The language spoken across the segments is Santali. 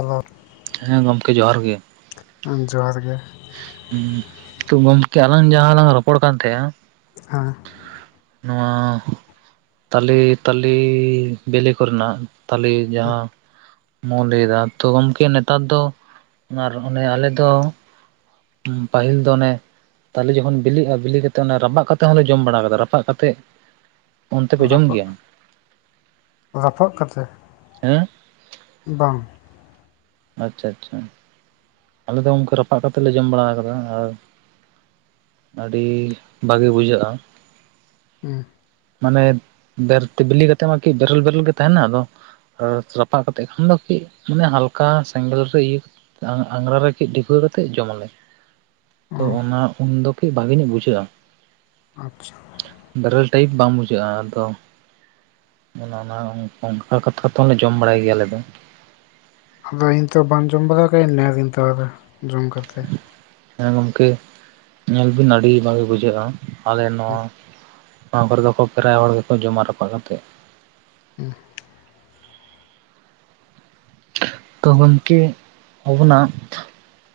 ᱦᱮᱞᱳ ᱾ ᱦᱮᱸ ᱜᱚᱢᱠᱮ ᱡᱚᱦᱟᱨ ᱜᱮ ᱾ ᱦᱮᱸ ᱡᱚᱦᱟᱨ ᱜᱮ ᱾ ᱦᱩᱸ ᱛᱚ ᱜᱚᱢᱠᱮ ᱟᱞᱟᱝ ᱡᱟᱦᱟᱸ ᱞᱟᱝ ᱨᱚᱯᱚᱲ ᱠᱟᱱ ᱛᱟᱦᱮᱸᱜ-ᱟ ᱦᱮᱸ ᱾ ᱱᱚᱣᱟ ᱛᱟᱞᱮ ᱛᱟᱞᱮ ᱵᱤᱞᱤ ᱠᱚᱨᱮᱱᱟᱜ ᱾ ᱛᱟᱞᱮ ᱡᱟᱦᱟᱸ ᱞᱟᱹᱭᱮᱫᱟ ᱛᱚ ᱜᱚᱢᱠᱮ ᱱᱮᱛᱟᱨ ᱫᱚ ᱚᱱᱮ ᱟᱞᱮ ᱫᱚ ᱦᱩᱸ ᱯᱟᱹᱦᱤᱞ ᱫᱚ ᱚᱱᱮ ᱛᱟᱦᱞᱮ ᱡᱚᱠᱷᱚᱱ ᱵᱤᱞᱤᱜ-ᱟ ᱵᱤᱞᱤ ᱠᱟᱛᱮᱫ ᱚᱱᱟ ᱨᱟᱯᱟᱜ ᱠᱟᱛᱮᱫ ᱦᱚᱸᱞᱮ ᱡᱚᱢ ᱵᱟᱲᱟ ᱟᱠᱟᱫᱟ ᱨᱟᱯᱟᱜ ᱠᱟᱛᱮᱜ ᱾ ᱨᱟᱯᱟᱜ ᱨᱟᱯᱟᱜ ᱠᱟᱛᱮ ᱦᱮᱸ [inaudible] ᱵᱟᱝ ᱾ ᱟᱪᱪᱷᱟ ᱟᱪᱪᱷᱟ ᱾ ᱟᱞᱮ ᱫᱚ ᱜᱚᱝᱠᱮ ᱨᱟᱯᱟᱜ ᱠᱟᱛᱮ ᱞᱮ ᱡᱚᱢ ᱵᱟᱲᱟ ᱟᱠᱟᱫᱟ ᱟᱨ ᱟᱹᱰᱤ ᱵᱷᱟᱜᱮ ᱵᱩᱡᱷᱟᱹᱜ-ᱟ ᱾ ᱦᱮᱸ ᱾ ᱢᱟᱱᱮ ᱵᱮᱨᱛᱮ ᱵᱤᱞᱤ ᱠᱟᱛᱮᱜ ᱢᱟᱠᱤ ᱵᱮᱨᱮᱞ ᱵᱮᱨᱮᱞ ᱜᱮ ᱛᱟᱦᱮᱱᱟ ᱟᱫᱚ ᱟᱨ ᱨᱟᱯᱟᱜ ᱠᱟᱛᱮ ᱠᱷᱟᱱ ᱫᱚ ᱠᱟᱹᱡ ᱢᱟᱱᱮ ᱦᱟᱞᱠᱟ ᱥᱮᱸᱜᱮᱞ ᱨᱮ ᱤᱭᱟᱹ ᱟᱸᱜᱽᱨᱟ ᱨᱮ ᱠᱟᱹᱡ ᱰᱷᱤᱯᱟᱹᱣ ᱠᱟᱛᱮᱫ ᱡᱚᱢ ᱟᱞᱮ ᱾ [inaudible] ᱛᱚ ᱚ ᱚᱱᱟ ᱩᱱᱫᱚ ᱠᱟᱹᱡ ᱵᱷᱟᱜᱤ ᱧᱚᱜ ᱵᱩᱡᱷᱟᱹᱜ-ᱟ ᱾ ᱟᱪᱪᱷᱟ ᱾ ᱵᱮᱨᱮᱞ ᱴᱟᱭᱤᱯ ᱵᱟᱝ ᱵᱩᱡᱷᱟᱹᱜᱼᱟ ᱟᱫᱚ᱾ ᱚᱱᱟ ᱱᱟᱦᱟᱜ ᱚᱱᱠᱟ ᱠᱟᱛᱷᱟ ᱛᱮᱦᱚᱸᱞᱮ ᱡᱚᱢ ᱵᱟᱲᱟᱭ ᱜᱮᱭᱟ ᱟᱞᱮ ᱫᱚ᱾ ᱟᱫᱚ ᱤᱧ ᱛᱚ ᱵᱟᱢ ᱡᱚᱢ ᱵᱟᱲᱟᱣ ᱠᱟᱜ-ᱟ [unintelligible] ᱛᱟᱦᱚᱞᱮ ᱡᱚᱢ ᱠᱟᱛᱮ᱾ ᱦᱮᱸ ᱜᱚᱢᱠᱮ ᱧᱮᱞ ᱵᱤᱱ ᱟᱹᱰᱤ ᱵᱷᱟᱜᱤ ᱵᱩᱡᱷᱟᱹᱜ-ᱟ᱾ ᱟᱞᱮ ᱱᱚᱣᱟ ᱦᱮᱸ ᱱᱚᱣᱟ ᱠᱚᱨᱮ ᱫᱚᱠᱚ ᱯᱮᱨᱟᱭ ᱦᱚᱲ ᱜᱮᱠᱚ ᱡᱚᱢᱟ ᱨᱟᱯᱵ ᱠᱟᱛᱮᱫ᱾ ᱦᱩᱸ᱾ ᱛᱚ ᱜᱚᱢᱠᱮ ᱟᱵᱚᱱᱟᱜ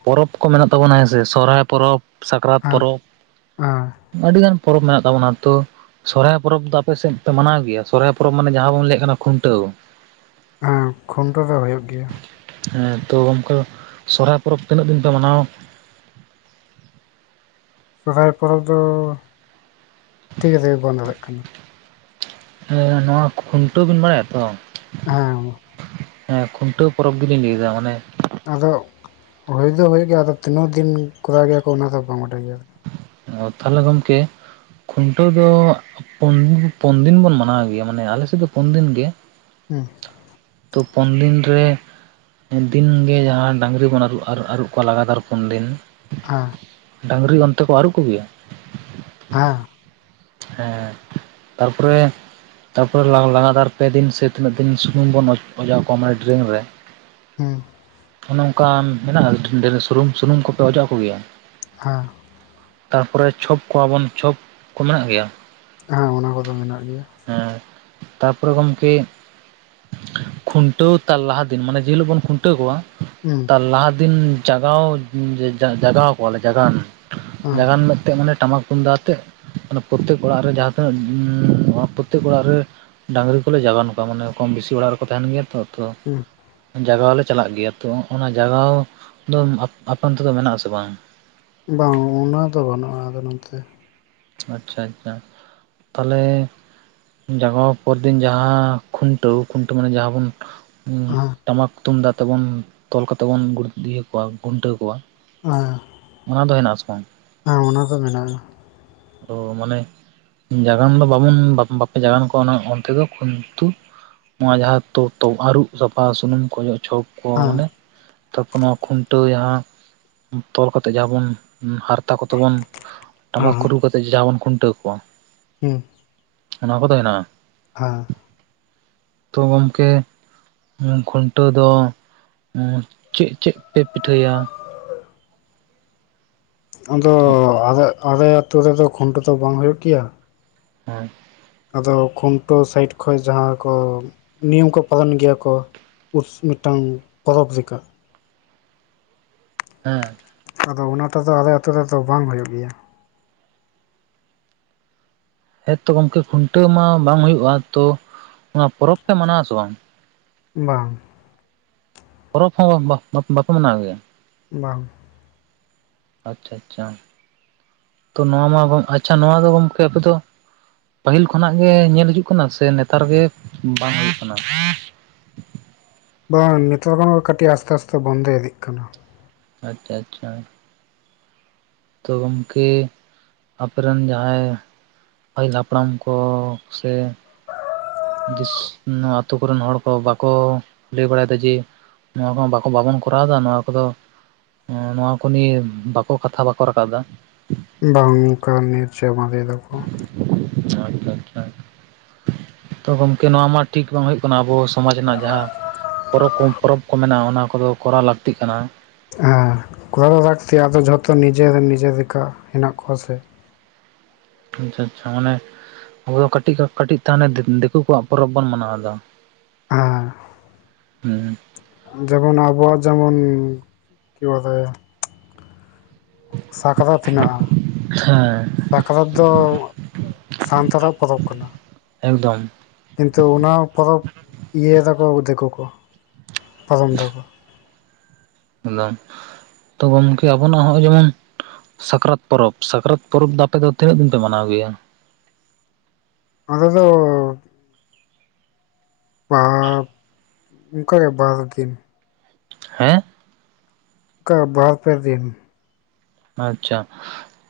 ᱯᱚᱨᱚᱵᱽ ᱠᱚ ᱢᱮᱱᱟᱜ ᱛᱟᱵᱚᱱᱟ ᱦᱮᱸᱥᱮ ᱥᱚᱨᱦᱟᱭ ᱯᱚᱨᱚᱵᱽ, ᱥᱟᱠᱨᱟᱛ ᱦᱮᱸ ᱯᱚᱨᱚᱵᱽ᱾ ᱟᱹᱰᱤᱜᱟᱱ ᱯᱚᱨᱚᱵᱽ ᱢᱮᱱᱟᱜ ᱛᱟᱵᱚᱱᱟ ᱛᱚ ᱥᱚᱨᱦᱟᱭ ᱫᱚ ᱟᱯᱮ ᱥᱮᱫ ᱯᱮ ᱢᱟᱱᱟᱣ ᱜᱮᱭᱟ᱾ ᱥᱚᱨᱦᱟᱭ ᱯᱚᱨᱚᱵᱽ ᱢᱟᱱᱮ ᱡᱟᱦᱟᱸ ᱵᱚᱱ ᱞᱟᱹᱭᱮᱫ ᱠᱟᱱᱟ ᱠᱷᱩᱱᱴᱟᱹᱣ᱾ ᱦᱮᱸ ᱠᱷᱩᱱᱴᱟᱹᱣ ᱫᱚ ᱦᱚᱭᱩᱜ ᱜᱮᱭᱟ᱾ ᱦᱮᱸ ᱛᱚ ᱜᱚᱢᱠᱮ ᱥᱦᱨᱟᱭ ᱯᱚᱨᱚᱵᱽ ᱛᱤᱱᱟᱹᱜ ᱫᱤᱱ ᱯᱮ ᱢᱟᱱᱟᱣᱟ? ᱥᱚᱦᱨᱟᱭ ᱯᱚᱨᱚᱵᱽ ᱫᱚ ᱴᱷᱤᱠ ᱟᱛᱮᱜᱮ ᱵᱟᱹᱱ ᱫᱟᱲᱮᱜ ᱠᱟᱱᱟ᱾ ᱦᱮᱸ ᱱᱚᱣᱟ ᱠᱷᱩᱱᱴᱟᱹᱣ ᱵᱮᱤᱱ ᱵᱟᱲᱟᱭᱟ ᱛᱚ? ᱦᱮᱸ᱾ ᱦᱮᱸ ᱠᱷᱩᱱᱴᱟᱹᱣ ᱯᱚᱨᱚᱵᱽ ᱜᱮᱞᱤᱧ ᱞᱟᱹᱭᱮᱫᱟ ᱢᱟᱱᱮ ᱟᱫᱚ ᱦᱩᱭ ᱫᱚ ᱦᱩᱭᱩᱜ ᱜᱮᱭᱟ ᱟᱫᱚ ᱛᱤᱱᱟᱹᱜ ᱫᱤᱱ ᱠᱚᱨᱟᱣ ᱜᱮᱭᱟ ᱠᱚ ᱚᱱᱟ ᱫᱚ ᱵᱟᱝ ᱵᱟᱰᱟᱭ ᱜᱮᱭᱟ᱾ ᱚ ᱛᱟᱦᱚᱞᱮ ᱜᱚᱢᱠᱮ ᱠᱷᱩᱱᱴᱟᱹᱣ ᱫᱚ ᱯᱩᱱ ᱯᱩᱱ ᱫᱤᱱ ᱵᱚᱱ ᱢᱟᱱᱟᱣ ᱜᱮᱭᱟ ᱢᱟᱱᱮ ᱟᱞᱮᱥᱮᱫ ᱫᱚ ᱯᱩᱱ ᱫᱤᱱ ᱜᱮ᱾ ᱦᱮᱸ᱾ ᱛᱚ ᱯᱚᱱ ᱫᱤᱱ ᱨᱮ ᱫᱤᱱᱜᱮ ᱡᱟᱦᱟᱸ ᱰᱟᱹᱟᱝᱨᱤ ᱵᱚᱱ ᱟᱨᱩᱵ ᱟᱨᱩ ᱟᱹᱨᱩᱵ ᱠᱚᱣᱟ ᱞᱟᱜᱟᱛᱟᱨ ᱯᱩᱱ ᱫᱤᱱ᱾ ᱟ᱾ ᱰᱟᱝᱨᱤ ᱚᱱᱛᱮ ᱠᱚ ᱟᱹᱨᱩᱵ ᱠᱚᱜᱮᱭᱟ? ᱦᱮᱸ᱾ ᱦᱮᱸ ᱛᱟᱨᱯᱚᱨᱮ ᱛᱟᱨᱯᱚᱨᱮ ᱞᱥᱜ-ᱞᱟᱜᱟᱛᱟᱨ ᱯᱮ ᱫᱤᱱ ᱥᱮ ᱛᱤᱱᱟᱹᱜ ᱫᱤᱱ ᱥᱩᱱᱩᱢ ᱵᱚᱱ ᱚᱡᱽ-ᱚᱡᱚᱜ ᱟᱠᱚᱣᱟ ᱢᱟᱱᱮ ᱰᱨᱮᱧ ᱨᱮ᱾ ᱦᱩᱸ᱾ ᱚᱱᱮ ᱚᱱᱠᱟ ᱢᱮᱱᱟᱜ-ᱟ [unintelligible] ᱥᱩᱱᱩᱢ ᱥᱩᱱᱩᱢ ᱠᱚᱯᱮ ᱚᱡᱚᱜ ᱠᱚᱜᱮᱭᱟ? ᱦᱮᱸ᱾ ᱛᱟᱨᱯᱚᱨᱮ ᱪᱷᱚᱯ ᱠᱚᱣᱟᱵᱚᱱ ᱪᱷᱚᱯ ᱠᱚ ᱢᱮᱱᱟᱜ ᱜᱮᱭᱟ? ᱦᱮᱸ ᱚᱱᱟ ᱠᱚᱫᱚ ᱢᱮᱱᱟᱜ ᱜᱮᱭᱟ᱾ ᱦᱮᱸ ᱛᱟᱯᱚᱨᱮ ᱜᱚᱢᱠᱮ ᱠᱷᱩᱱᱴᱟᱹᱣ ᱛᱟᱨ ᱞᱟᱦᱟ ᱫᱤᱱ᱾ ᱢᱟᱱᱮ ᱡᱮᱦᱤᱞᱳᱜ ᱵᱚᱱ ᱠᱷᱩᱱᱴᱟᱹᱣ ᱠᱚᱣᱟ᱾ ᱦᱩᱸ᱾ ᱞᱟᱦᱟ ᱫᱤᱱ ᱡᱟᱜᱟᱣ ᱡᱟ-ᱡᱟ-ᱡᱟᱜᱟᱣ ᱠᱚᱣᱟᱞᱮ ᱡᱟᱜᱟᱣᱱᱟ᱾ ᱦᱮᱸ ᱡᱟᱜᱟᱱ ᱦᱤᱞᱳᱜᱛᱮᱫ ᱢᱟᱱᱮ ᱴᱟᱢᱟᱠ ᱛᱩᱢᱫᱟᱜ ᱟᱛᱮᱜ ᱯᱨᱚᱛᱛᱮᱠ ᱚᱲᱟᱜ ᱨᱮ ᱡᱟᱦᱟᱸ ᱛᱤᱱᱟᱹᱜ ᱩᱸᱢ ᱯᱨᱚᱛᱛᱮᱠ ᱚᱲᱟᱜ ᱨᱮ ᱰᱟᱝᱨᱤ ᱠᱚᱞᱮ ᱡᱟᱜᱟᱱ ᱠᱚᱣᱟ ᱢᱚᱱᱮ ᱠᱚᱢ ᱵᱤᱥᱤ ᱚᱲᱟᱜ ᱨᱮᱠᱚ ᱛᱟᱦᱮᱱ ᱜᱮᱭᱟ ᱛᱚ ᱛᱚ᱾ ᱦᱩᱸ᱾ ᱡᱟᱜᱟᱣ ᱞᱮ ᱪᱟᱞᱟᱜ ᱜᱮᱭᱟ ᱛᱚ ᱚᱱᱟ ᱡᱟᱜᱟᱣ ᱫᱚ ᱟᱯ-ᱟᱯᱮ ᱚᱱᱛᱮ ᱫᱚ ᱢᱮᱱᱟᱜ ᱟᱥᱮ ᱵᱟᱝ? ᱵᱟᱝ ᱚᱱᱟ ᱫᱚ ᱵᱟᱹᱱᱩᱜᱼᱟ ᱟᱞᱮ ᱱᱚᱱᱛᱮ᱾ ᱟᱪᱪᱷᱟ ᱟᱪᱪᱷᱟ ᱛᱟᱞᱦᱮ ᱡᱟᱜᱟᱣ ᱯᱚᱨ ᱫᱤᱱ ᱡᱟᱦᱟᱸ ᱠᱷᱩᱱᱴᱟᱹᱣ᱾ ᱠᱷᱩᱱᱴᱟᱹᱣ ᱢᱟᱱᱮ ᱡᱟᱦᱟᱸ ᱵᱚᱱ ᱟᱸ᱾ ᱴᱟᱢᱟᱠ ᱛᱩᱢᱫᱟᱜ ᱛᱮᱵᱚᱱ ᱛᱚᱞ ᱠᱟᱛᱮ ᱵᱩᱱ ᱤᱭᱟᱹ ᱠᱚᱣᱟ, ᱜᱩᱱᱴᱟᱹᱣ ᱠᱚᱣᱟ᱾ ᱦᱮᱸ, ᱚᱱᱟ ᱫᱚ ᱦᱮᱱᱟᱜ ᱟᱥᱮ ᱵᱟᱝ ᱦᱮᱸ ᱚᱱᱟ ᱫᱚ ᱢᱮᱱᱟᱜᱼᱟ᱾ ᱛᱚ ᱢᱟᱱᱮ ᱡᱟᱜᱟᱱ ᱫᱚ ᱵᱟᱵᱚᱱ ᱵᱟᱯᱮ ᱡᱟᱜᱟᱱ ᱠᱚᱣᱟ ᱚᱱᱟ ᱚᱱᱛᱮ ᱫᱚ ᱠᱤᱱᱛᱩ ᱱᱚᱣᱟ ᱡᱟᱦᱟᱸ ᱛᱚ-ᱛᱚ ᱟᱨᱩᱵ ᱥᱟᱯᱷᱟ ᱥᱩᱱᱩᱢ ᱠᱚ ᱚᱡᱚᱜ ᱪᱷᱚᱠ ᱠᱚ ᱦᱮᱸ ᱢᱟᱱᱮ ᱛᱟᱨᱯᱚᱨ ᱱᱚᱣᱟ ᱠᱷᱩᱱᱴᱟᱹᱣ ᱡᱟᱦᱟᱸ, ᱛᱚᱞ ᱠᱟᱛᱮ ᱡᱟᱦᱟᱸ ᱵᱚᱱ ᱦᱟᱨ ᱛᱟ ᱠᱚᱛᱮ ᱵᱚᱱ ᱦᱟᱸ ᱴᱟᱢᱟᱠ ᱨᱩ ᱡᱟᱦᱟᱸ ᱵᱚᱱ ᱠᱷᱩᱱᱴᱟᱹᱣ ᱠᱚᱣᱟ᱾ ᱦᱩᱸ᱾ ᱚᱱᱟ ᱠᱚᱫᱚ ᱦᱮᱱᱟᱜᱼᱟ᱾ ᱦᱟᱸ᱾ ᱛᱚ ᱜᱚᱢᱠᱮ ᱠᱷᱩᱱᱴᱟᱹᱣ ᱫᱚ ᱪᱮᱫ ᱪᱮᱫ ᱯᱮ ᱯᱤᱴᱷᱟᱹᱭᱟ? ᱟᱫᱚ ᱟᱞᱮ-ᱟᱞᱮ ᱟᱹᱛᱩ ᱨᱮᱫᱚ ᱠᱷᱩᱱᱴᱟᱹᱣ ᱫᱚ ᱵᱟᱝ ᱦᱩᱭᱩᱜ ᱜᱮᱭᱟ᱾ ᱦᱮᱸ᱾ ᱟᱫᱚ ᱠᱷᱩᱱᱴᱟᱹᱣ ᱥᱟᱭᱤᱰ ᱠᱷᱚᱱ ᱡᱟᱦᱟᱸ ᱠᱚ ᱱᱤᱭᱚᱢ ᱠᱚ ᱯᱟᱞᱚᱱ ᱜᱮᱭᱟ ᱠᱚ ᱩᱥ ᱢᱤᱫᱴᱟᱝ ᱯᱚᱨᱚᱵᱽ ᱞᱮᱠᱟ᱾ ᱦᱮᱸ᱾ ᱟᱫᱚ ᱚᱱᱟᱴᱟᱜ ᱫᱚ ᱟᱞᱮ ᱟᱛᱩ ᱨᱮᱫᱚ ᱵᱟᱝ ᱦᱩᱭᱩᱜ ᱜᱮᱭᱟ᱾ ᱦᱮᱸᱛᱚ ᱜᱚᱢᱠᱮ ᱠᱷᱩᱱᱴᱟᱹᱣ ᱢᱟ ᱵᱟᱝ ᱦᱳᱭᱳᱜᱼᱟ, ᱛᱚ ᱚᱱᱟ ᱯᱚᱨᱚᱵᱽ ᱯᱮ ᱢᱟᱱᱟᱣ ᱟ ᱥᱮ ᱵᱟᱝ? ᱵᱟᱝ᱾ ᱯᱚᱨᱚᱵᱽ ᱦᱚᱸ ᱵᱟᱠᱚ ᱢᱟᱱᱟᱣ ᱜᱮᱭᱟ? ᱵᱟᱝ᱾ ᱟᱪᱪᱷᱟ, ᱟᱪᱪᱷᱟ ᱛᱚ ᱱᱚᱣᱟ ᱢᱟ ᱟᱪᱪᱷᱟ ᱱᱚᱣᱟ ᱫᱚ ᱜᱚᱢᱠᱮ ᱟᱯᱮ ᱫᱚ ᱯᱟᱹᱦᱤᱞ ᱠᱷᱚᱱᱟᱜ ᱜᱮ ᱧᱮᱞ ᱦᱤᱡᱩᱜ ᱠᱟᱱᱟ, ᱥᱮ ᱱᱮᱛᱟᱨ ᱜᱮ ᱵᱟᱝ ᱦᱩᱭᱩᱜ ᱠᱟᱱᱟ? ᱵᱟᱝ ᱱᱮᱛᱟᱨ ᱠᱷᱚᱱ ᱠᱟᱹᱴᱤᱡ ᱟᱥᱛᱮ ᱟᱥᱛᱮ ᱵᱚᱱᱫᱮᱭ ᱤᱫᱤᱜ ᱠᱟᱱᱟ᱾ ᱟᱪᱪᱷᱟ, ᱟᱪᱪᱷᱟ᱾ ᱛᱚ ᱜᱚᱢᱠᱮ ᱟᱯᱮᱨᱮᱱ ᱨᱮᱱ ᱡᱟᱦᱟᱸᱭ ᱯᱟᱹᱦᱤᱞ ᱦᱟᱯᱲᱟᱢ ᱠᱚ ᱥᱮ ᱫᱤᱥ ᱱᱚᱣᱟ ᱟᱛᱩ ᱠᱚᱨᱮᱱ ᱦᱚᱲ ᱠᱚ ᱵᱟᱠᱚ ᱞᱟᱹᱭ ᱵᱟᱲᱟᱭ ᱫᱟ ᱡᱮ ᱱᱚᱣᱟ ᱠᱚ ᱵᱟᱠᱚ ᱵᱟᱵᱚᱱ ᱠᱚᱨᱟᱣᱮᱫᱟ ᱱᱚᱣᱟ ᱠᱚᱫᱚ ᱦᱩᱸ ᱱᱚᱶᱟ ᱠᱚ ᱱᱤᱭᱟ, ᱵᱟᱠᱚ ᱠᱟᱛᱷᱟ ᱵᱟᱠᱚ ᱨᱟᱠᱟᱵ ᱮᱫᱟ᱾ ᱦᱩᱸ ᱵᱟᱝ ᱚᱱᱠᱟ ᱧᱤᱨ ᱪᱟᱵᱟ ᱮᱫᱟᱠᱚ᱾ ᱟᱪᱪᱷᱟ, ᱟᱪᱪᱷᱟ ᱛᱚ ᱜᱚᱝᱠᱮ ᱱᱚᱣᱟ ᱢᱟ ᱴᱷᱤᱠ ᱵᱟᱝ ᱦᱩᱭᱩᱜ ᱠᱟᱱᱟ ᱟᱵᱚ ᱥᱚᱢᱟᱡᱽ ᱨᱮᱱᱟᱜ ᱡᱟᱦᱟᱸ ᱯᱚᱨᱚᱵᱽ ᱠᱚᱢ ᱯᱚᱨᱚᱵᱽ ᱠᱚ ᱢᱮᱱᱟᱜ-ᱟ ᱚᱱᱟ ᱠᱚᱫᱚ ᱠᱚᱨᱟᱣ ᱞᱟᱹᱠᱛᱤᱜ ᱠᱟᱱᱟ᱾ ᱦᱮᱸ ᱠᱚᱨᱟᱣ ᱞᱟᱹᱠᱛᱤ ᱟᱫᱚ ᱡᱷᱚᱛᱚ ᱱᱤᱡᱮᱨ ᱱᱤᱡᱮ ᱞᱮᱠᱟ ᱦᱮᱱᱟᱜ ᱠᱚᱣᱟ ᱥᱮ᱾ ᱟᱪᱪᱷᱟ, ᱟᱪᱪᱷᱟ ᱚᱱᱮ ᱟᱵᱚ ᱠᱟᱹᱴᱤᱜᱟ ᱠᱟᱹᱴᱤᱡ [unintelligible] ᱫᱤᱠᱩ ᱠᱚᱣᱟᱜ ᱯᱚᱨᱚᱵᱽ ᱵᱚᱱ ᱢᱟᱱᱟᱣ ᱫᱟ᱾ ᱦᱮᱸ᱾ ᱦᱩᱸ᱾ ᱡᱮᱢᱚᱱ ᱟᱵᱚᱣᱟᱜ ᱡᱮᱢᱚᱱ [unintelligible] ᱥᱟᱠᱨᱟᱛ ᱦᱮᱱᱟᱜ-ᱟ᱾ ᱦᱮᱸ᱾ ᱥᱟᱠᱨᱟᱛ ᱫᱚ ᱥᱟᱱᱛᱟᱲᱟᱜ ᱯᱚᱨᱚᱵᱽ ᱠᱟᱱᱟ᱾ ᱮᱠᱫᱚᱢ᱾ ᱠᱤᱱᱛᱩ ᱚᱱᱟ ᱯᱚᱨᱚᱵᱽ ᱤᱭᱟᱹᱭ ᱫᱟᱠᱚ ᱫᱤᱠᱩ ᱠᱚ, ᱯᱟᱨᱚᱢ ᱫᱟᱠᱚ᱾ ᱮᱫᱚᱢ ᱛᱚ ᱜᱚᱝᱠᱮ ᱟᱵᱚᱱᱟᱜ ᱦᱚᱸᱜ-ᱚᱭ ᱡᱮᱢᱚᱱ ᱥᱟᱠᱨᱟᱛ ᱯᱚᱨᱚᱵᱽ ᱥᱟᱠᱨᱟᱛ ᱯᱚᱨᱚᱵᱽ ᱫᱚ ᱟᱯᱮ ᱫᱚ ᱛᱤᱱᱟᱹᱜ ᱫᱤᱱ ᱯᱮ ᱢᱟᱱᱟᱣ ᱜᱮᱭᱟ᱾ ᱟᱸᱞᱮ ᱫᱚ [unintelligible] ᱚᱱᱠᱟ ᱜᱮ ᱵᱟᱨ ᱫᱤᱱ ᱦᱮᱸ ᱚᱱᱠᱟ ᱵᱟᱨ ᱯᱮ ᱫᱤᱱ ᱟᱪᱪᱷᱟ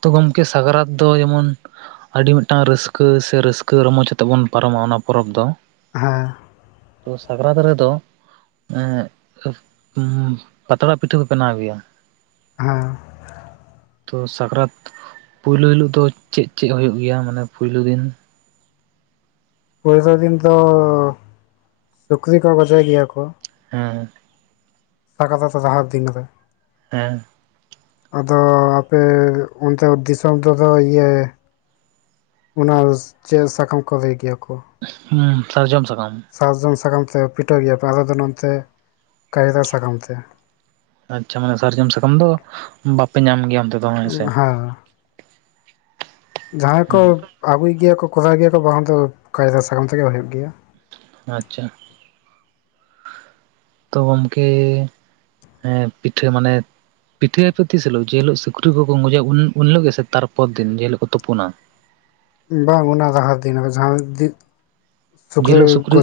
ᱛᱚ ᱜᱚᱝᱠᱮ ᱫᱚ ᱥᱟᱠᱨᱟᱛ ᱫᱚ ᱡᱮᱢᱚᱱ ᱟᱹᱰᱤ ᱢᱤᱫᱴᱟᱝ ᱨᱟᱹᱥᱠᱟᱹ ᱥᱮ ᱨᱟᱹᱥᱠᱟᱹ ᱨᱚᱢᱚᱡᱽ ᱟᱛᱮᱜ ᱵᱚᱱ ᱯᱟᱨᱚᱢᱟ ᱚᱱᱟ ᱯᱚᱨᱚᱵᱽ ᱫᱚ ᱦᱮᱸ ᱛᱚ ᱥᱟᱠᱨᱟᱛ ᱨᱮᱫᱚ [inaudible] ᱯᱟᱛᱲᱟ ᱯᱤᱴᱷᱟᱹ ᱠᱚ ᱵᱮᱱᱟᱣ ᱜᱮᱭᱟ᱾ ᱦᱮᱸ ᱛᱚ ᱥᱟᱠᱨᱟᱛ ᱯᱩᱭᱞᱩ ᱦᱤᱞᱳ ᱫᱚ ᱪᱮᱫ ᱪᱮᱫ ᱦᱩᱭᱩᱜ ᱜᱮᱭᱟ ᱢᱟᱱᱮ ᱯᱩᱭᱞᱩ ᱫᱤᱱ? ᱯᱩᱭᱨᱩ ᱫᱤᱱ ᱫᱚ ᱥᱩᱠᱨᱤ ᱠᱚ ᱜᱚᱡᱮ ᱜᱮᱭᱟ ᱠᱚ ᱦᱮᱸ [unintelligible] ᱡᱟᱦᱟᱸ ᱫᱤᱱ ᱨᱮ ᱦᱮᱸ ᱟᱫᱚ ᱟᱯᱮ ᱚᱱᱛᱮ ᱫᱤᱥᱚᱢ ᱚᱱᱛᱮ ᱤᱭᱟ ᱚᱱᱟ ᱪᱮᱜ ᱥᱟᱠᱟᱢ ᱠᱚ ᱞᱟᱹᱭ ᱜᱮᱭᱟ ᱠᱚ᱾ ᱦᱩᱸ ᱥᱟᱨᱡᱚᱢ ᱥᱟᱠᱟᱢ ᱥᱟᱨᱡᱚᱢ ᱥᱟᱠᱟᱢ ᱛᱮ ᱯᱤᱴᱷᱟᱹᱣ ᱜᱮᱭᱟ ᱯᱮ ᱟᱞᱮ ᱫᱚ ᱱᱚᱱᱛᱮ, ᱠᱟᱭᱨᱟ ᱥᱟᱠᱟᱢ ᱛᱮ᱾ ᱟᱪᱪᱷᱟ ᱢᱟᱱᱮ ᱥᱟᱨᱡᱚᱢ ᱥᱟᱠᱟᱢ ᱫᱚ ᱵᱟᱯᱮ ᱧᱟᱢ ᱜᱮᱭᱟ ᱚᱱᱛᱮ ᱫᱚ ᱦᱮᱸ ᱦᱚᱸ ᱥᱮ ᱡᱟᱸᱦᱟᱭ ᱠᱚ ᱟᱹᱜᱩᱭ ᱜᱮᱭᱟ ᱠᱚ ᱠᱚᱨᱟᱣ ᱜᱮᱭᱟ ᱠᱚ ᱵᱟᱦᱟᱱ ᱫᱚ ᱠᱟᱭᱨᱟ ᱥᱟᱠᱟᱢ ᱛᱮᱜᱮ ᱦᱩᱭᱩᱜ ᱜᱮᱭᱟ᱾ ᱟᱪᱪᱷᱟ ᱛᱚ ᱜᱚᱢᱠᱮ ᱮᱸ ᱯᱤᱴᱷᱟᱹ ᱢᱟᱱᱮᱫ ᱯᱤᱴᱷᱟᱹᱭᱟᱯᱮ ᱛᱤᱥ ᱦᱤᱞᱳᱜ ᱡᱮᱦᱤᱞᱳᱜ ᱥᱩᱠᱨᱤ ᱠᱚᱠᱚᱝ ᱜᱚᱡᱮᱭᱟ ᱩᱱ-ᱩᱱ ᱦᱤᱞᱳᱜ ᱜᱮ ᱥᱮ ᱛᱟᱨ ᱯᱚᱨ ᱫᱤᱱ ᱡᱮᱦᱤᱞᱳᱜ ᱠᱚ ᱛᱩᱯᱩᱱᱟ ᱵᱟᱝ ᱚᱱᱟ ᱞᱟᱦᱟ ᱫᱤᱱ ᱠᱚ ᱡᱟᱦᱟᱸᱭ ᱫᱤ ᱡᱮ ᱦᱤᱞᱳᱜ ᱥᱩᱠᱨᱤ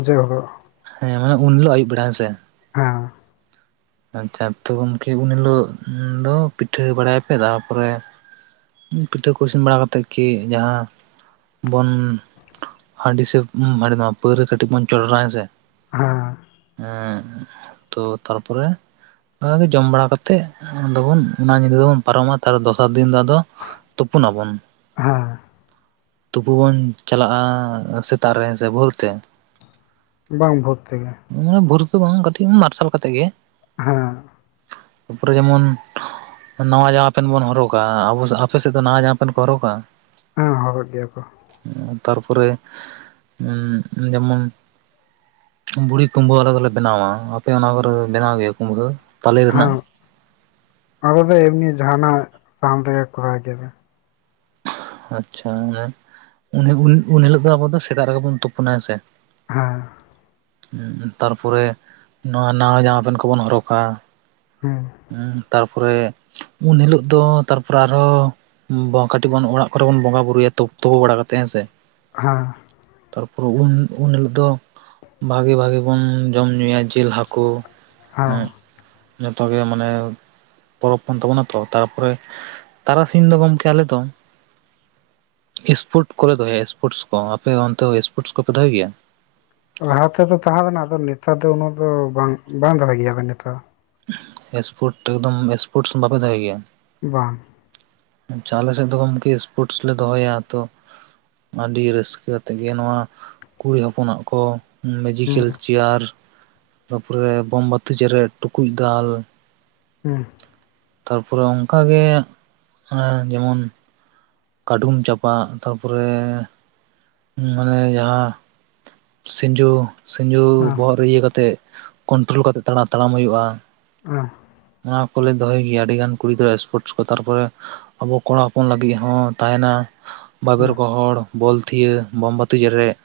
ᱦᱮᱸ ᱢᱟᱱᱮ ᱩᱱ ᱦᱤᱞᱚᱜ ᱟᱹᱭᱩᱵ ᱵᱮᱲᱟ ᱦᱮᱸᱥᱮ ᱦᱮᱸ ᱟᱪᱪᱷᱟ ᱛᱚ ᱜᱚᱝᱠᱮ ᱩᱱ ᱦᱤᱞᱳᱜ ᱫᱚ ᱯᱤᱴᱷᱟᱹ ᱵᱟᱲᱟᱭᱟ ᱯᱮ ᱛᱟᱨᱯᱚᱨᱮ ᱯᱤᱴᱷᱟᱹ ᱠᱚ ᱤᱥᱤᱱ ᱵᱟᱲᱟ ᱠᱟᱛᱮᱫ ᱠᱤ ᱡᱟᱦᱟᱸ ᱵᱚᱱ ᱦᱟᱺᱰᱤ ᱥᱮ ᱩᱸᱢ ᱦᱟᱺᱰᱤ [unintelligible] ᱯᱟᱹᱣᱨᱟᱹ ᱠᱟᱹᱴᱤᱡ ᱵᱚᱱ ᱪᱚᱰᱚᱨᱟ ᱦᱮᱸ ᱥᱮ ᱦᱮᱸ ᱦᱮᱸ ᱛᱚ ᱛᱟᱨᱯᱚᱨᱮ ᱚᱮ [unintelligible] ᱡᱚᱢ ᱵᱟᱲᱟ ᱠᱟᱛᱮᱜ ᱟᱫᱚᱵᱚᱱ ᱚᱱᱟ ᱧᱤᱫᱟᱹ ᱫᱚᱵᱚᱱ ᱯᱟᱨᱚᱢᱟ ᱛᱟᱦᱞᱮ ᱫᱚᱥᱟᱨ ᱫᱤᱱ ᱫᱚ ᱟᱫᱚ ᱛᱩᱯᱩᱱᱟ ᱵᱚᱱ᱾ ᱦᱮᱸ ᱛᱩᱯᱩ ᱵᱚᱱ ᱪᱟᱞᱟᱜᱼᱟ ᱥᱮᱛᱟᱜ ᱨᱮ ᱥᱮ ᱵᱷᱳᱨᱛᱮ? ᱵᱟᱝ ᱵᱷᱳᱨ ᱛᱮᱜᱮ᱾ ᱟᱱᱟᱹᱜ ᱵᱷᱳᱨ ᱫᱚ ᱵᱟᱝ ᱠᱟᱹᱴᱤᱡ ᱢᱟᱨᱥᱟᱞ ᱠᱟᱛᱮᱜ ᱜᱮ᱾ ᱦᱮᱸ᱾ ᱛᱟᱨᱯᱚᱨᱮ ᱡᱮᱢᱚᱱ ᱱᱟᱣᱟ ᱡᱟᱢᱟ ᱯᱮᱱ ᱵᱚᱱ ᱦᱚᱨᱚᱜᱟ ᱟᱵᱚ ᱟᱯᱮ ᱥᱮᱫ ᱫᱚ ᱱᱟᱣᱟ ᱡᱟᱢᱟ ᱯᱮᱱ ᱠᱚ ᱦᱚᱨᱚᱜᱟ? ᱦᱮᱸ ᱦᱚᱨᱚᱜ ᱜᱮᱭᱟ ᱠᱚ᱾ ᱛᱟᱨᱯᱚᱨᱮ ᱩᱸᱜ ᱡᱮᱢᱚᱱ ᱵᱩᱲᱦᱤ ᱠᱩᱢᱵᱟᱹ ᱟᱞᱮ ᱫᱚᱞᱮ ᱵᱮᱱᱟᱣᱟ, ᱟᱯᱮ ᱚᱱᱟ ᱠᱚᱨᱮ ᱫᱚ ᱵᱮᱱᱟᱣ ᱜᱮᱭᱟ ᱠᱩᱢᱵᱷᱟᱹ? ᱦᱮᱸ ᱟᱞᱮ ᱫᱚ ᱮᱢᱱᱤ ᱡᱟᱦᱟᱸᱱᱟᱜ ᱥᱟᱦᱟᱱ ᱛᱮᱜᱮ ᱠᱚᱨᱟᱣ ᱜᱮᱭᱟ ᱞᱮ᱾ ᱟᱪᱪᱷᱟ ᱚᱱᱮ ᱩᱱ ᱩᱱ ᱦᱤᱞᱳᱜ ᱫᱚ ᱟᱵᱚ ᱫᱚ ᱥᱮᱛᱟᱜ ᱨᱮᱜᱮ ᱵᱚᱱ ᱛᱩᱯᱩᱱᱟ ᱦᱮᱸᱥᱮ? ᱦᱮᱸ᱾ ᱛᱟᱨᱯᱚᱨᱮ ᱱᱚᱣᱟ ᱱᱟᱣᱟ ᱡᱟᱢᱟ ᱯᱮᱱᱴ ᱠᱚᱵᱚᱱ ᱦᱚᱨᱚᱜᱟ, ᱦᱮᱸ᱾ ᱦᱮᱸ ᱛᱟᱨᱯᱚᱨᱮ ᱩᱱ ᱦᱤᱞᱚᱜ ᱫᱚ ᱛᱟᱨᱯᱚᱨᱮ ᱟᱨᱦᱚ ᱠᱟᱹᱴᱤᱡ ᱵᱚᱱ ᱚᱲᱟᱜ ᱠᱚᱨᱮ ᱵᱚᱱ ᱵᱚᱸᱜᱟ ᱵᱩᱨᱩᱭᱟ ᱛᱩ-ᱛᱩᱯᱩ ᱵᱟᱲᱟ ᱠᱟᱛᱮᱜ ᱦᱮᱸᱥᱮ? ᱦᱮᱸ᱾ ᱛᱟᱨᱯᱚᱨᱮ ᱩᱱ-ᱩᱱᱦᱤᱞᱳᱜ ᱫᱚ ᱵᱷᱟᱹᱜᱤ ᱵᱷᱟᱹᱜᱤ ᱵᱩᱱ ᱡᱚᱢ ᱧᱩᱭᱟ ᱡᱤᱞ ᱦᱟᱹᱠᱩ᱾ ᱦᱮᱸ᱾ ᱛᱚᱜᱮ ᱢᱟᱱᱮ ᱯᱚᱨᱚᱵᱽ ᱠᱟᱱ ᱛᱟᱵᱚᱱᱟ ᱛᱚ ᱛᱟᱨᱯᱚᱨᱮ ᱛᱟᱨᱟᱥᱤᱧ ᱫᱚ ᱜᱚᱢᱠᱮ ᱟᱞᱮ ᱫᱚ ᱮᱥᱯᱳᱨᱴ ᱠᱚᱞᱮ ᱫᱚᱦᱚᱭᱟ ᱮᱥᱯᱳᱨᱴᱥ ᱠᱚ ᱟᱯᱮ ᱚᱱᱛᱮ ᱥᱯᱳᱨᱴ ᱠᱚᱯᱮ ᱫᱚᱦᱚᱭ ᱜᱮᱭᱟ? ᱞᱟᱦᱟ ᱛᱮᱫᱚ ᱛᱟᱦᱮᱸ ᱠᱟᱱᱟ ᱟᱫᱚ ᱱᱮᱛᱟᱨ ᱫᱚ ᱩᱱᱟᱹᱜ ᱫᱚ ᱵᱟᱝ ᱵᱟᱝ ᱫᱚᱦᱚᱭᱟ ᱜᱮᱭᱟ ᱠᱚ ᱱᱮᱛᱟᱨ᱾ ᱮᱥᱯᱳᱨᱴ ᱮᱠᱫᱚᱢ ᱮᱥᱯᱳᱨᱴᱥ ᱦᱚᱸ ᱵᱟᱯᱮ ᱫᱚᱦᱚᱭ ᱜᱮᱭᱟ? ᱵᱟᱝ᱾ ᱟᱪᱪᱷᱟ ᱟᱞᱮ ᱥᱮᱫ ᱫᱚ ᱜᱚᱢᱠᱮ ᱥᱯᱳᱨᱴᱥ ᱞᱮ ᱫᱚᱦᱚᱭᱟ ᱛᱚ ᱟᱹᱰᱤ ᱨᱟᱹᱥᱠᱟᱹ ᱛᱮᱜᱮ ᱱᱚᱣᱟ ᱠᱩᱲᱤ ᱦᱚᱯᱚᱱᱟᱜ ᱠᱚ ᱢᱮᱡᱤᱠᱮᱞ ᱦᱩᱸ ᱪᱮᱭᱟᱨ ᱛᱟᱯᱚᱨᱮ ᱵᱳᱢᱵᱟᱛᱤ ᱪᱮᱮᱨᱡ, ᱴᱩᱠᱩᱡ ᱫᱟᱞ ᱦᱩᱸ᱾ ᱛᱟᱨᱯᱚᱨᱮ ᱚᱱᱠᱟᱜᱮ ᱟ ᱡᱮᱢᱚᱱ ᱠᱟᱹᱰᱷᱩᱢ ᱪᱟᱯᱟᱜ ᱛᱟᱨᱯᱚᱨᱮ ᱚᱱᱮ ᱡᱟᱦᱟᱸ ᱥᱤᱸᱡᱩ ᱥᱤᱸᱡᱩ ᱦᱮᱸ ᱵᱚᱦᱚᱜ ᱨᱮ ᱤᱭᱟᱹ ᱠᱟᱛᱮᱜ ᱠᱚᱱᱴᱨᱳᱞ ᱠᱟᱛᱮ ᱛᱟᱲᱟ-ᱛᱟᱲᱟᱢ ᱦᱩᱭᱩᱜᱼᱟ᱾ ᱚ᱾ ᱚᱱᱟ ᱠᱚᱞᱮ ᱫᱚᱦᱚᱭ ᱜᱮᱭᱟ ᱟᱹᱰᱤ ᱜᱟᱱ ᱠᱩᱲᱤᱜᱤᱫᱽᱨᱟᱹ ᱮᱥᱯᱳᱨᱴᱥ ᱠᱚ ᱛᱟᱨᱯᱚᱨᱮ ᱟᱵᱚ ᱠᱚᱲᱟ ᱦᱚᱯᱚᱱ ᱞᱟᱹᱜᱤᱫ ᱦᱚᱸ ᱛᱟᱦᱮᱸᱱᱟ᱾ ᱵᱟᱵᱮᱨ ᱜᱚᱦᱚᱲ, ᱵᱚᱞᱛᱷᱤᱭᱟᱹ, ᱵᱳᱢᱵᱟᱹᱛᱤ ᱡᱮᱨᱮᱫ᱾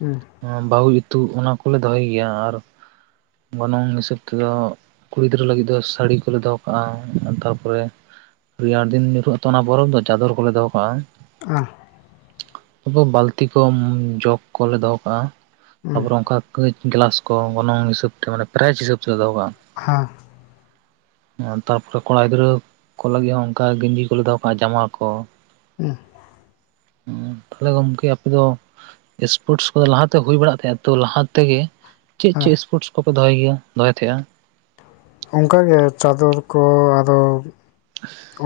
ᱦᱮᱸ᱾ ᱵᱟᱹᱦᱩ ᱤᱛᱩ ᱚᱱᱟ ᱠᱚᱞᱮ ᱫᱚᱦᱚᱭ ᱜᱮᱭᱟ ᱟᱨ ᱜᱚᱱᱚᱝ ᱦᱤᱥᱟᱹᱵ ᱛᱮᱫᱚ ᱠᱩᱲᱤ ᱜᱤᱫᱽᱨᱟᱹ ᱞᱟᱹᱜᱤᱫ ᱫᱚ ᱥᱟᱹᱲᱤ ᱠᱚᱞᱮ ᱫᱚᱦᱚ ᱠᱟᱜᱼᱟ, ᱛᱟᱨᱯᱚᱨᱮ ᱨᱮᱭᱟᱲ ᱫᱤᱱ ᱧᱩᱨᱦᱩᱜ ᱟᱛᱚ ᱚᱱᱟ ᱯᱚᱨᱚᱵᱽ ᱫᱚ, ᱪᱟᱫᱚᱨ ᱠᱚᱞᱮ ᱫᱚᱦᱚ ᱠᱟᱜᱼᱟ᱾ ᱚᱸ᱾ ᱟᱵᱚ ᱵᱟᱹᱛᱤ ᱠᱚᱢ ᱡᱚᱜ ᱠᱚᱞᱮ ᱫᱚᱦᱚ ᱠᱟᱜᱼᱟ ᱛᱟᱯᱚᱨᱮ ᱚᱱᱠᱟ ᱠᱟᱹᱪ ᱜᱞᱟᱥ ᱠᱚ ᱜᱚᱱᱚᱝ ᱦᱤᱥᱟᱹᱵᱽ ᱛᱮ ᱢᱟᱱᱮ ᱯᱨᱟᱭᱤᱡ ᱦᱤᱥᱟᱹᱵ ᱛᱮᱞᱮ ᱫᱚᱦᱚ ᱠᱟᱜᱼᱟ᱾ ᱦᱟᱸ ᱾ ᱛᱟᱨᱯᱚᱨᱮ ᱠᱚᱲᱟ ᱜᱤᱫᱽᱨᱟᱹ ᱠᱚ ᱞᱟᱹᱜᱤᱫ ᱦᱚᱸ ᱚᱝᱠᱟ ᱜᱮᱧᱡᱤ ᱠᱚᱞᱮ ᱫᱚᱦᱚ ᱠᱟᱜᱼᱟ ᱡᱟᱢᱟ ᱠᱚ ᱾ ᱩᱸᱜ᱾ ᱦᱩᱸ᱾ ᱛᱟᱦᱚᱞᱮ ᱜᱚᱝᱠᱮ ᱟᱯᱮ ᱫᱚ ᱥᱯᱳᱨᱴᱥ ᱠᱚᱫᱚ ᱞᱟᱦᱟᱛᱮ ᱦᱩᱭ ᱵᱟᱲᱟᱜ ᱛᱟᱦᱮᱸᱜᱼᱟ ᱛᱚ ᱞᱟᱦᱟ ᱛᱮᱜᱮ ᱪᱮᱫ ᱦᱮᱸ ᱪᱮᱫ ᱮᱥᱯᱳᱨᱴᱥ ᱠᱚᱯᱮ ᱫᱚᱦᱚᱭ ᱜᱮᱭᱟ ᱫᱚᱦᱚᱭ ᱛᱟᱦᱮᱸᱜᱼᱟ? ᱚᱝᱠᱟ ᱜᱮ ᱪᱟᱫᱚᱨ ᱠᱚ ᱟᱨᱚ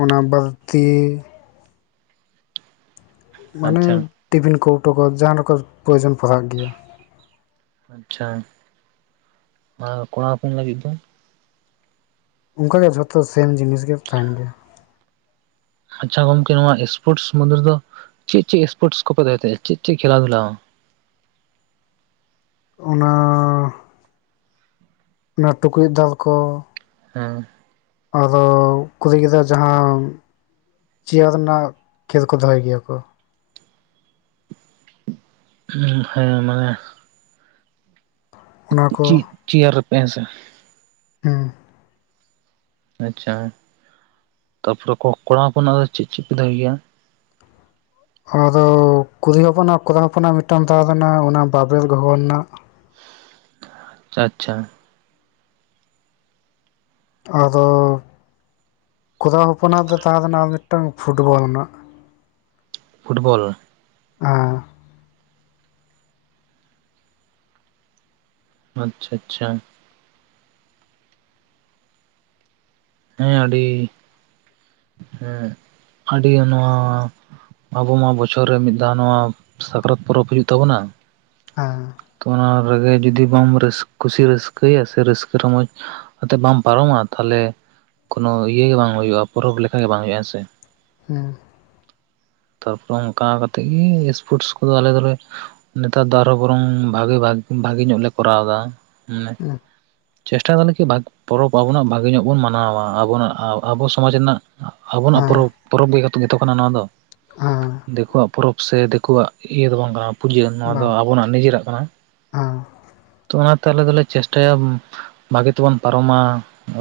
ᱚᱱᱟ ᱵᱟᱹᱞᱛᱤ ᱾ ᱢᱟᱱᱮ ᱟᱪᱪᱷᱟ ᱴᱤᱯᱷᱤᱱ ᱠᱳᱣᱴᱚ ᱠᱚ ᱡᱟᱦᱟᱸ ᱨᱮᱠᱚ ᱯᱨᱚᱭᱳᱡᱚᱱ ᱯᱟᱲᱦᱟᱜ ᱜᱮᱭᱟ ᱾ ᱟᱪᱪᱷᱟ, ᱟᱨ ᱠᱚᱲᱟ ᱦᱚᱯᱚᱱ ᱞᱟᱹᱜᱤᱫ ᱫᱚ? ᱚᱝᱠᱟ ᱜᱮ ᱡᱷᱚᱛᱚ ᱥᱮᱢ ᱡᱤᱱᱤᱥ ᱜᱮ ᱛᱟᱦᱮᱱ ᱜᱮᱭᱟ ᱾ ᱟᱪᱪᱷᱟ ᱜᱚᱝᱠᱮ, ᱱᱚᱣᱟ ᱥᱯᱳᱨᱴᱥ ᱢᱳᱫᱽᱫᱷᱮ ᱨᱮᱫᱚ ᱪᱮᱜ ᱪᱮᱜ ᱥᱯᱳᱨᱴᱥ ᱠᱚᱯᱮ ᱫᱚᱦᱚᱭ ᱛᱟᱦᱮᱸᱜᱼᱟ ᱪᱮᱜ ᱪᱮᱜ ᱠᱷᱮᱞᱟ ᱫᱷᱩᱞᱟ? ᱚᱱᱟᱻ ᱚᱱᱟ ᱴᱩᱠᱩᱡ ᱫᱟᱞ ᱠᱚ ᱾ ᱦᱮᱸ ᱾ ᱟᱫᱚ, ᱠᱩᱨᱤ ᱜᱤᱫᱽᱨᱟᱹ ᱡᱟᱦᱟᱸ ᱪᱮᱭᱟᱨ ᱱᱟᱜ ᱠᱷᱮᱞ ᱠᱚ ᱫᱚᱦᱚᱭ ᱜᱮᱭᱟ ᱠᱚ ᱾ ᱦᱩᱸ ᱦᱮᱸ, ᱢᱟᱱᱮ ᱚᱱᱟ ᱠᱚ ᱪᱤᱫ ᱪᱮᱭᱟᱨ ᱨᱮᱯᱮ ᱦᱮᱸ ᱥᱮ ᱾ ᱦᱮᱸ ᱟᱪᱪᱷᱟ, ᱛᱟᱯᱚᱨᱮ ᱠᱚ-ᱠᱚᱲᱟ ᱦᱚᱯᱚᱱᱟᱜ ᱫᱚ ᱪᱮᱜ ᱪᱮᱜ ᱯᱮ ᱫᱚᱦᱚᱭᱚ ᱜᱮᱭᱟ? ᱟᱫᱚ ᱠᱩᱨᱤ ᱦᱚᱯᱚᱱᱟᱜ ᱠᱚᱨᱟ ᱦᱚᱯᱚᱱᱟᱜ ᱢᱤᱫᱴᱟᱝ ᱛᱟᱦᱮᱸᱞᱮᱱᱟ ᱚᱱᱟ ᱵᱟᱵᱮᱨ ᱜᱚᱦᱚᱨ ᱱᱟᱜ ᱟᱪᱪᱷᱟ ᱟᱪᱪᱷᱟ ᱟᱫᱚᱻ ᱠᱚᱨᱟ ᱦᱚᱯᱚᱱᱟᱜ ᱫᱚ ᱛᱟᱦᱮᱸ ᱞᱮᱱᱟ ᱢᱤᱫᱴᱟᱝ ᱯᱷᱩᱴᱵᱚᱞ ᱨᱮᱱᱟᱜ ᱾ ᱯᱷᱩᱴᱵᱚᱞ? ᱦᱟᱸ ᱾ ᱟᱪᱪᱷᱟ ᱟᱪᱪᱷᱟ᱾ ᱦᱮᱸ ᱟᱹᱰᱤ, ᱮᱸᱜ ᱟᱹᱰᱤ ᱱᱚᱣᱟ ᱟᱵᱚ ᱢᱟ ᱵᱚᱪᱷᱚᱨ ᱨᱮ ᱢᱤᱫ ᱫᱷᱟᱣ ᱱᱚᱣᱟ ᱥᱟᱠᱨᱟᱛ ᱯᱚᱨᱚᱵᱽ ᱦᱩᱭᱩᱜ ᱛᱟᱵᱚᱱᱟ ᱾ ᱦᱮᱸ! ᱛᱚ ᱚᱱᱟ ᱨᱮᱜᱮ ᱡᱩᱫᱤ ᱵᱟᱢ ᱨᱟᱹᱥ ᱠᱩᱥᱤ ᱨᱟᱹᱥᱠᱟᱹᱭᱟ ᱥᱮ ᱨᱟᱹᱥᱠᱟᱹ ᱨᱚᱢᱚᱡᱽ ᱟᱛᱮ ᱵᱟᱢ ᱯᱟᱨᱚᱢᱟ ᱛᱟᱦᱚᱞᱮ ᱠᱳᱱᱳ ᱤᱭᱟᱹᱜᱮ ᱵᱟᱝ ᱦᱩᱭᱩᱜᱼᱟ, ᱯᱚᱨᱚᱵᱽ ᱞᱮᱠᱟ ᱜᱮ ᱵᱟᱝ ᱦᱩᱭᱩᱜᱼᱟ ᱦᱮᱸ ᱥᱮ ᱾ ᱦᱮᱸ ᱛᱟᱨᱯᱚᱨᱮ ᱚᱝᱠᱟ ᱠᱟᱛᱮᱜ ᱜᱮ ᱥᱯᱳᱨᱴᱥ ᱠᱚᱫᱚ ᱟᱞᱮ ᱫᱚᱞᱮ ᱱᱮᱛᱟᱨ ᱫᱚ ᱟᱨᱚ ᱵᱚᱨᱚᱝ ᱵᱷᱟᱜᱮ-ᱵᱷᱟᱜ-ᱵᱷᱟᱜᱮ ᱧᱚᱜ ᱞᱮ ᱠᱚᱨᱟᱣ ᱮᱫᱟ ᱾ ᱢᱟᱱᱮ ᱪᱮᱥᱴᱟᱭ ᱫᱟᱞᱮ ᱠᱤ ᱵᱷᱟᱜᱮ ᱯᱚᱨᱚᱵᱽ ᱟᱵᱚᱱᱟᱜ ᱵᱷᱟᱜᱮ ᱧᱚᱜ ᱵᱚᱱ ᱢᱟᱱᱟᱣᱟ ᱾ ᱟᱵᱚᱱᱟᱜ ᱟ-ᱟᱵᱚ ᱥᱚᱢᱟᱡᱽ ᱨᱮᱱᱟᱜ ᱟᱵᱚᱱᱟᱜ ᱦᱮᱸ ᱯᱚᱨᱚᱵᱽ ᱯᱚᱨᱚᱵᱽ ᱜᱮ ᱜᱮᱛᱚ ᱠᱟᱱᱟ ᱱᱚᱣᱟ ᱫᱚ ᱾ ᱦᱮᱸ ᱾ ᱫᱮᱠᱳᱣᱟᱜ ᱯᱚᱨᱚᱵᱽ ᱥᱮ ᱫᱮᱠᱳᱣᱟᱜ ᱤᱭᱟᱹ ᱫᱚ ᱵᱟᱝ ᱠᱟᱱᱟ ᱯᱩᱡᱟᱹ ᱱᱚᱣᱟ ᱫᱚ ᱵᱟᱝ ᱟᱵᱚᱱᱟᱜ ᱱᱤᱡᱮᱨᱟᱜ ᱠᱟᱱᱟ ᱾ ᱦᱮᱸ ᱛᱚ ᱚᱱᱟᱛᱮ ᱟᱞᱮ ᱫᱚᱞᱮ ᱪᱮᱥᱴᱟᱭᱟ ᱵᱷᱟᱜᱮ ᱛᱮᱵᱚᱱ ᱯᱟᱨᱚᱢᱟ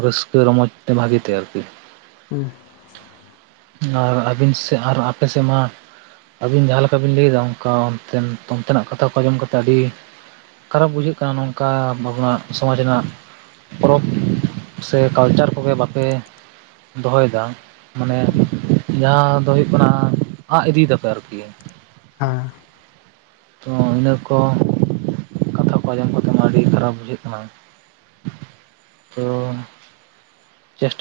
ᱨᱟᱹᱥᱠᱟᱹ ᱨᱚᱢᱚᱡᱽ ᱛᱮ ᱵᱷᱟᱜᱤ ᱛᱮ ᱟᱨᱠᱤ ᱾ ᱦᱩᱸ ᱟᱨ ᱟᱹᱵᱤᱱ ᱥᱮᱜ ᱟᱨ ᱟᱯᱮ ᱥᱮᱜ ᱢᱟ ᱟᱹᱵᱤᱱ ᱡᱟᱦᱟᱸ ᱞᱮᱠᱟ ᱵᱤᱱ ᱞᱟᱹᱭᱮᱫᱟ ᱚᱝᱠᱟ ᱚᱱᱛᱮ ᱚᱱᱛᱮᱱᱟᱜ ᱠᱟᱛᱷᱟ ᱠᱚ ᱟᱸᱡᱚᱢ ᱠᱟᱛᱮ ᱟᱹᱰᱤ ᱠᱷᱟᱨᱟᱯ ᱵᱩᱡᱷᱟᱹᱜ ᱠᱟᱱᱟ ᱱᱚᱝᱠᱟ ᱵᱟᱵᱚᱱᱟᱜ ᱥᱚᱢᱟᱡᱽ ᱨᱮᱱᱟᱜ ᱯᱚᱨᱚᱵᱽ ᱥᱮ ᱠᱟᱞᱪᱟᱨ ᱠᱚᱜᱮ ᱵᱟᱯᱮ ᱫᱚᱦᱚᱭᱫᱟ ᱾ ᱢᱟᱱᱮ ᱡᱟᱦᱟᱸ ᱫᱚ ᱦᱩᱭᱩᱜ ᱠᱟᱱᱟ ᱟᱸᱜ ᱤᱫᱤᱭ ᱫᱟᱯᱮ ᱟᱨᱠᱤ ᱦᱮᱸ ᱾ ᱛᱚ ᱤᱱᱟᱹ ᱠᱚ ᱠᱟᱛᱷᱟ ᱠᱚ ᱟᱸᱡᱚᱢ ᱠᱟᱛᱮᱜ ᱢᱟ ᱟᱹᱰᱤ ᱠᱷᱟᱨᱟᱯ ᱵᱩᱡᱷᱟᱹᱜ ᱠᱟᱱᱟ ᱾ ᱛᱚ ᱪᱮᱥ